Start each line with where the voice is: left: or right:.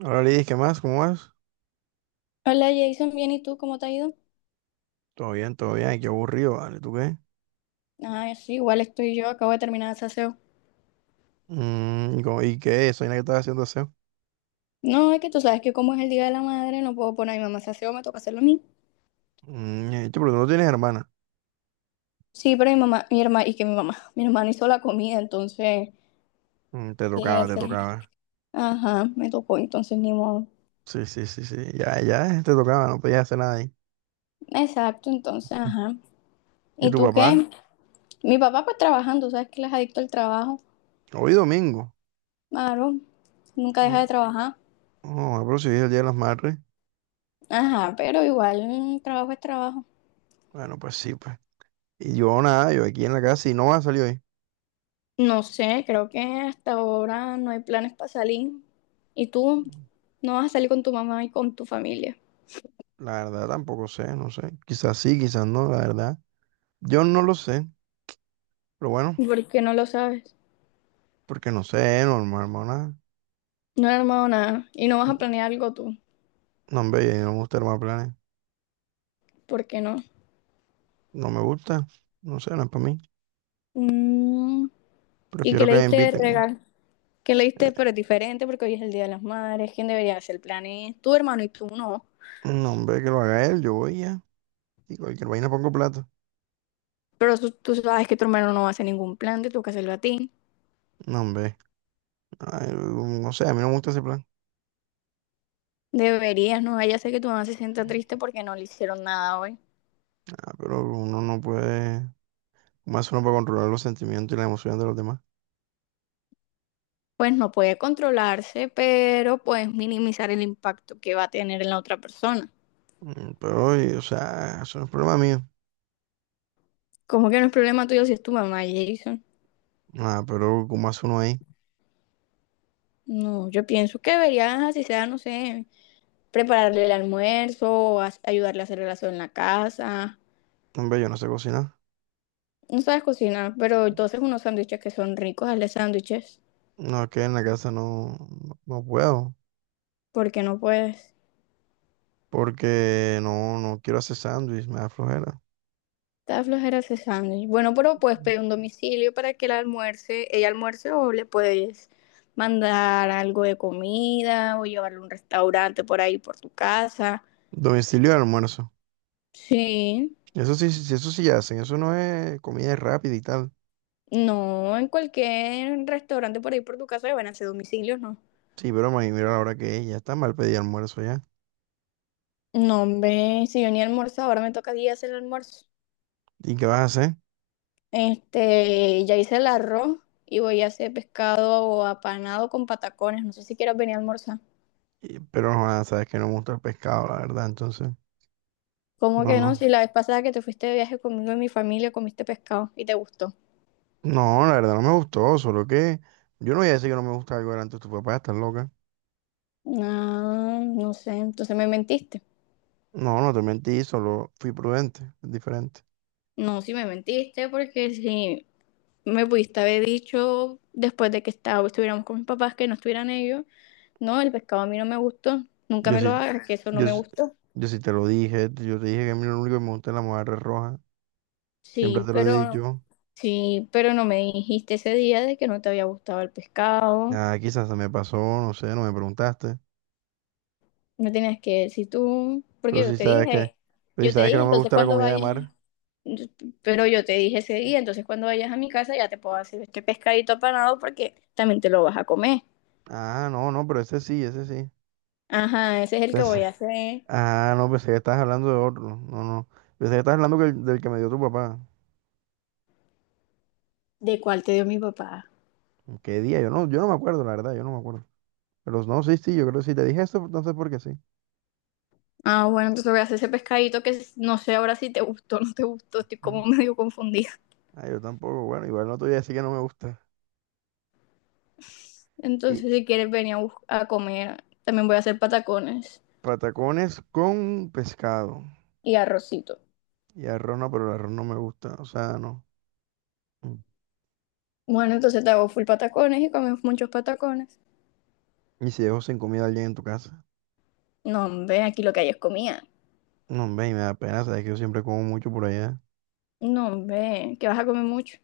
right: Hola Lidis, ¿qué más? ¿Cómo vas?
left: Hola Jason, bien, ¿y tú cómo te ha ido?
right: Todo bien, todo bien. Ay, qué aburrido, ¿vale? ¿Tú qué?
left: Ah, sí, igual estoy yo, acabo de terminar el saseo.
right: Mm, ¿y qué? Soy la que estaba haciendo aseo.
left: No, es que tú sabes que como es el Día de la Madre, no puedo poner a mi mamá a saseo, me toca hacerlo a mí.
right: Mm, che, pero tú no tienes hermana.
left: Sí, pero mi mamá, mi hermana, mi hermana hizo la comida, entonces,
right: Mm, te
left: ¿qué
right: tocaba, te
left: hacer?
right: tocaba.
left: Ajá, me tocó, entonces ni modo.
right: Sí, sí, sí, sí. Ya, ya, te tocaba, no podías hacer nada ahí.
left: Exacto, entonces, ajá.
right: ¿Y
left: ¿Y
right: tu
left: tú
right: papá?
left: qué? Mi papá pues trabajando, sabes que él es adicto al trabajo,
right: Hoy domingo.
left: claro, nunca deja de
right: No,
left: trabajar.
right: no, ah, pero si hoy es el Día de las Madres.
left: Ajá, pero igual, trabajo es trabajo.
right: Bueno, pues sí, pues. Y yo nada, yo aquí en la casa y no va a salir hoy.
left: No sé, creo que hasta ahora no hay planes para salir. Y tú no vas a salir con tu mamá y con tu familia.
right: La verdad tampoco sé, no sé. Quizás sí, quizás no, la verdad. Yo no lo sé, pero bueno,
left: ¿Por qué no lo sabes?
right: porque no sé, normal, hermana.
left: No he armado nada. Y no vas a planear algo tú.
right: No, hombre, a mí no me gusta armar planes.
left: ¿Por qué no?
right: No me gusta. No sé, no es para mí.
left: Mm, ¿Y qué
right: Prefiero
left: le
right: que me
left: diste de
right: inviten.
left: regalo? ¿Qué le diste?
right: Eh,
left: Pero es diferente porque hoy es el Día de las Madres. ¿Quién debería hacer planes? Tu hermano y tú no.
right: no, hombre, que lo haga él, yo voy ya. Y cualquier vaina pongo plata.
left: Pero tú sabes que tu hermano no va a hacer ningún plan, te toca hacerlo a ti.
right: No, hombre. Ay, no sé, a mí no me gusta ese plan.
left: Deberías, no vaya a ser que tu mamá se sienta triste porque no le hicieron nada hoy.
right: Ah, pero uno no puede. Más uno puede controlar los sentimientos y las emociones de los demás.
left: Pues no puede controlarse, pero puedes minimizar el impacto que va a tener en la otra persona.
right: Pero, o sea, eso no es problema mío.
left: ¿Cómo que no es problema tuyo si es tu mamá, Jason?
right: Ah, ¿pero como hace uno ahí?
left: No, yo pienso que deberías, así sea, no sé, prepararle el almuerzo, o ayudarle a hacer el asado en la casa.
right: No, hombre, yo no sé cocinar.
left: No sabes cocinar, pero entonces unos sándwiches que son ricos, hazle sándwiches,
right: No, es que en la casa no, no puedo.
left: porque no puedes.
right: Porque no, no quiero hacer sándwich, me da flojera.
left: Está flojera ese sándwich. Bueno, pero puedes pedir un domicilio para que ella almuerce o le puedes mandar algo de comida o llevarle a un restaurante por ahí por tu casa.
right: Domicilio de almuerzo.
left: Sí,
right: Eso sí, sí, eso sí hacen. Eso no es comida rápida y tal.
left: no, en cualquier restaurante por ahí por tu casa le van a hacer domicilios, ¿no?
right: Sí, pero me mira la hora que es. Ya está mal pedir almuerzo ya.
left: No, hombre, si yo ni almuerzo, ahora me toca a mí hacer el almuerzo.
right: ¿Y qué vas a hacer?
left: Ya hice el arroz y voy a hacer pescado apanado con patacones. No sé si quieres venir a almorzar.
right: Pero no, ah, sabes que no me gusta el pescado, la verdad. Entonces,
left: ¿Cómo
right: no,
left: que no? Si
right: no.
left: la vez pasada que te fuiste de viaje conmigo y mi familia comiste pescado y te gustó.
right: No, la verdad no me gustó. Solo que yo no voy a decir que no me gusta algo delante de tu papá. Estás loca.
left: Ah, no sé, entonces me mentiste.
right: No, no te mentí. Solo fui prudente. Es diferente.
left: No, sí me mentiste porque si me pudiste haber dicho después de que estuviéramos con mis papás que no estuvieran ellos, no, el pescado a mí no me gustó, nunca
right: Yo
left: me lo
right: sí,
left: hagas, que eso no
right: yo,
left: me
right: sí-
left: gustó.
right: yo sí te lo dije. Yo te dije que a mí lo único que me gusta es la mojarra roja. Siempre
left: Sí,
right: te lo he
left: pero
right: dicho.
left: sí, pero no me dijiste ese día de que no te había gustado el pescado.
right: Ah, quizás se me pasó, no sé, no me preguntaste.
left: No tenías que decir tú, porque
right: Pero
left: yo
right: si
left: te
right: sabes que,
left: dije,
right: pero si
left: yo te
right: sabes que
left: dije,
right: no me
left: entonces
right: gusta la
left: cuando
right: comida de
left: vayas.
right: mar.
left: Pero yo te dije ese día, entonces cuando vayas a mi casa ya te puedo hacer este pescadito apanado porque también te lo vas a comer.
right: Ah, no, no, pero ese sí, ese sí.
left: Ajá, ese es el que voy
right: Pensé-
left: a hacer.
right: ah, no, pensé que estabas hablando de otro. No, no. Pensé que estabas hablando del que me dio tu papá.
left: ¿De cuál te dio mi papá?
right: ¿Qué día? Yo no me acuerdo, la verdad, yo no me acuerdo. Pero no, sí, sí, yo creo que si te dije eso, entonces porque sí.
left: Ah, bueno, entonces voy a hacer ese pescadito que no sé ahora si te gustó o no te gustó, estoy
right: Mm.
left: como medio confundida.
right: Ah, yo tampoco. Bueno, igual no te voy a decir que no me gusta. Y
left: Entonces, si quieres venir a comer, también voy a hacer patacones
right: patacones con pescado.
left: y arrocito.
right: Y arroz no, pero el arroz no me gusta. O sea, no. Mm.
left: Bueno, entonces te hago full patacones y comemos muchos patacones.
right: ¿Y si dejo sin comida a alguien en tu casa?
left: No, hombre, aquí lo que hay es comida.
right: No, hombre, y me da pena, sabes que yo siempre como mucho por allá.
left: No, hombre, que vas a comer mucho.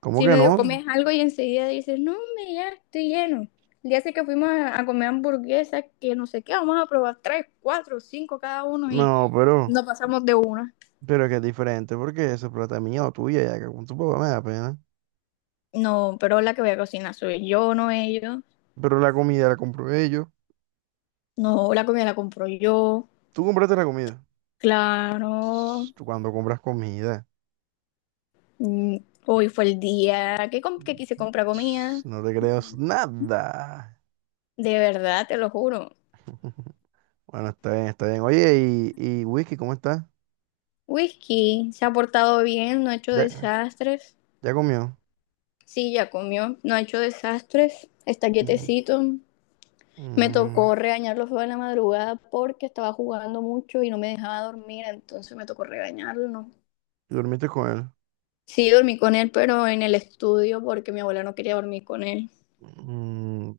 right: ¿Cómo
left: Si
right: que
left: medio
right: no?
left: comes algo y enseguida dices, no, hombre, ya estoy lleno. El día ese que fuimos a comer hamburguesas, que no sé qué, vamos a probar tres, cuatro, cinco cada uno y
right: No,
left: no pasamos de una.
right: pero es que es diferente porque esa es plata es mía o tuya, ya que con tu papá me da pena.
left: No, pero la que voy a cocinar soy yo, no ellos.
right: Pero la comida la compro ellos.
left: No, la comida la compro yo,
right: Tú compraste la comida. Ps,
left: claro.
right: tú cuando compras comida,
left: Mm, Hoy fue el día que quise comprar
right: ps,
left: comida.
right: no te creas nada.
left: De verdad, te lo juro.
right: Bueno, está bien, está bien. Oye, y Whisky, ¿cómo está?
left: Whisky se ha portado bien, no ha hecho
right: ¿Ya,
left: desastres.
right: ¿ya comió?
left: Sí, ya comió, no ha hecho desastres. Está
right: Mm,
left: quietecito. Me
right: mm,
left: tocó regañarlo fue en la madrugada porque estaba jugando mucho y no me dejaba dormir, entonces me tocó regañarlo, ¿no?
right: ¿y ¿dormiste con él?
left: Sí, dormí con él, pero en el estudio porque mi abuela no quería dormir con él
right: Mm,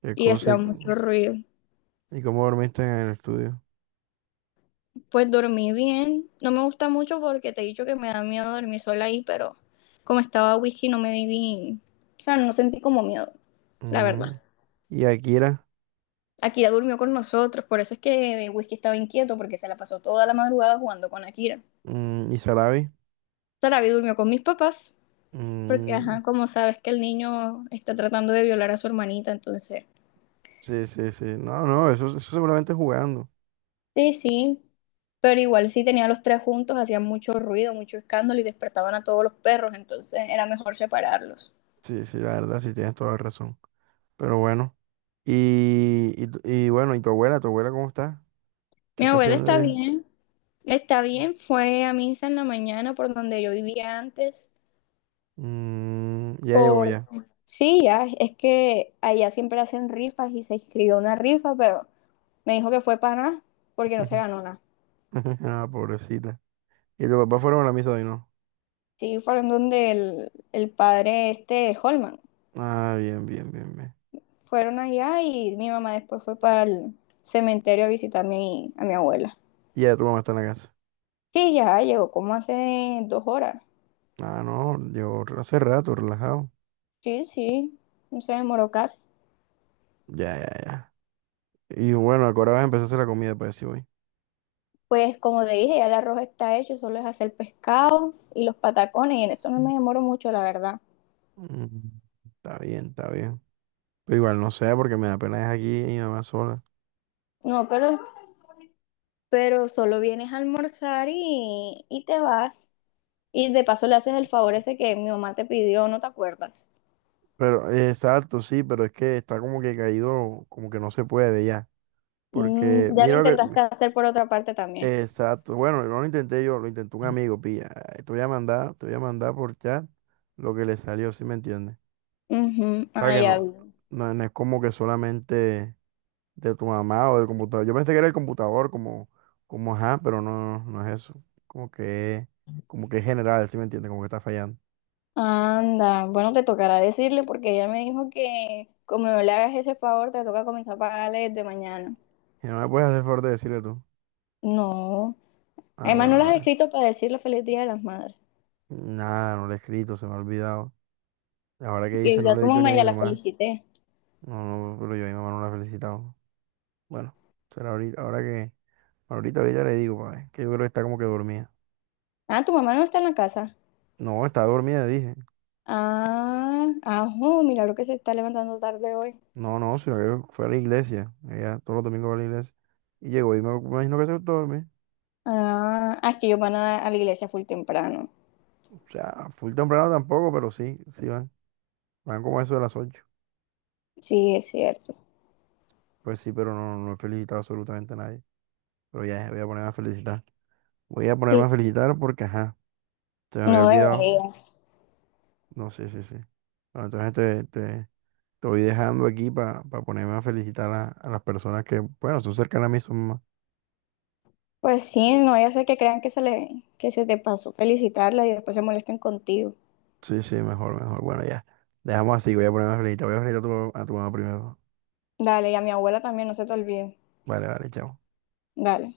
right: ¿qué
left: y
right: cosa?
left: hacía mucho ruido.
right: ¿Y cómo dormiste en el estudio?
left: Pues dormí bien, no me gusta mucho porque te he dicho que me da miedo dormir sola ahí, pero como estaba whisky no me di, o sea, no sentí como miedo, la verdad.
right: Mm, y Akira.
left: Akira durmió con nosotros, por eso es que Whisky estaba inquieto porque se la pasó toda la madrugada jugando con Akira.
right: Mm, y Sarabi.
left: Sarabi durmió con mis papás. Porque,
right: Mm,
left: ajá, como sabes que el niño está tratando de violar a su hermanita, entonces,
right: sí, sí, sí. No, no, eso seguramente es jugando.
left: sí, sí, pero igual si tenían los tres juntos, hacían mucho ruido, mucho escándalo y despertaban a todos los perros, entonces era mejor separarlos.
right: Sí, sí, la verdad, sí tienes toda la razón. Pero bueno. Y bueno, ¿y tu abuela? ¿Tu abuela cómo está? ¿Qué
left: Mi
right: está
left: abuela
right: haciendo ella?
left: está bien, fue a misa en la mañana por donde yo vivía antes,
right: Mm, ya llegó
left: por...
right: ya.
left: Sí, ya, es que allá siempre hacen rifas y se inscribió una rifa, pero me dijo que fue para nada, porque no se ganó nada.
right: Ah, pobrecita. ¿Y tu papá fueron a la misa de hoy, no?
left: Sí, fueron donde el padre este, Holman.
right: Ah, bien, bien, bien, bien.
left: Fueron allá y mi mamá después fue para el cementerio a visitar a mi abuela.
right: Y ya tu mamá está en la casa.
left: Sí, ya llegó como hace 2 horas.
right: Ah, no, yo hace rato, relajado.
left: Sí, sí, no se demoró casi.
right: Ya, ya, ya. Y bueno, ahora vas a empezar a hacer la comida, para decir voy.
left: Pues como te dije, ya el arroz está hecho, solo es hacer pescado y los patacones, y en eso no me demoro mucho, la verdad.
right: Mm, está bien, está bien. Pero igual no sé, porque me da pena dejar aquí a mi mamá sola.
left: No, pero solo vienes a almorzar y te vas. Y de paso le haces el favor ese que mi mamá te pidió, ¿no te acuerdas?
right: Pero, exacto, sí, pero es que está como que caído, como que no se puede ya. Porque,
left: Ya lo
right: mira lo que.
left: intentaste hacer por otra parte también.
right: Exacto. Bueno, no lo intenté yo, lo intentó un amigo, pilla. Te voy a mandar por chat lo que le salió, si me entiendes.
left: Ujú.
right: O sea
left: Ah,
right: que
left: ya
right: no,
left: vi.
right: no es como que solamente de tu mamá o del computador. Yo pensé que era el computador, como, como ajá, pero no, no es eso. Como que es general, si me entiendes, como que está fallando.
left: Anda, bueno, te tocará decirle porque ella me dijo que como no le hagas ese favor, te toca comenzar a pagarle desde mañana.
right: ¿Y no me puedes hacer el favor de decirle tú?
left: No,
right: Ah,
left: además no
right: bueno,
left: las has
right: vale.
left: escrito para decirle feliz Día de las Madres.
right: Nada, no le he escrito, se me ha olvidado. Ahora que dice,
left: Que
right: no
left: ya
right: le
left: tu
right: he dicho ni
left: mamá
right: a mi
left: ya la
right: mamá.
left: felicité.
right: No, no, pero yo a mi mamá no la he felicitado. Bueno, será ahorita, ahorita le digo, pa, que yo creo que está como que dormida.
left: Ah, ¿tu mamá no está en la casa?
right: No, está dormida, dije.
left: Ah, ajo, milagro que se está levantando tarde hoy.
right: No, no, sino que fue a la iglesia. Ella todos los domingos va a la iglesia. Y llegó y me imagino que se duerme.
left: Ah, ah, es que ellos van a la iglesia full temprano.
right: O sea, full temprano tampoco, pero sí, sí van. Van como a eso de las 8.
left: Sí, es cierto.
right: Pues sí, pero no, no he felicitado absolutamente a nadie. Pero ya voy a ponerme a felicitar. Voy a ponerme
left: Sí,
right: a
left: sí.
right: felicitar porque, ajá, se me había
left: No
right: olvidado.
left: deberías.
right: No, sí, sí, sí. Bueno, entonces te, te, te voy dejando aquí para ponerme a felicitar a las personas que, bueno, son cercanas a mí, son más.
left: Pues sí, no vaya a ser que crean que se te pasó felicitarla y después se molesten contigo.
right: Sí, sí, mejor, mejor. Bueno, ya. Dejamos así, voy a ponerme a felicitar. Voy a felicitar a a tu mamá primero.
left: Dale, y a mi abuela también, no se te olvide.
right: Vale, vale, chao.
left: Dale.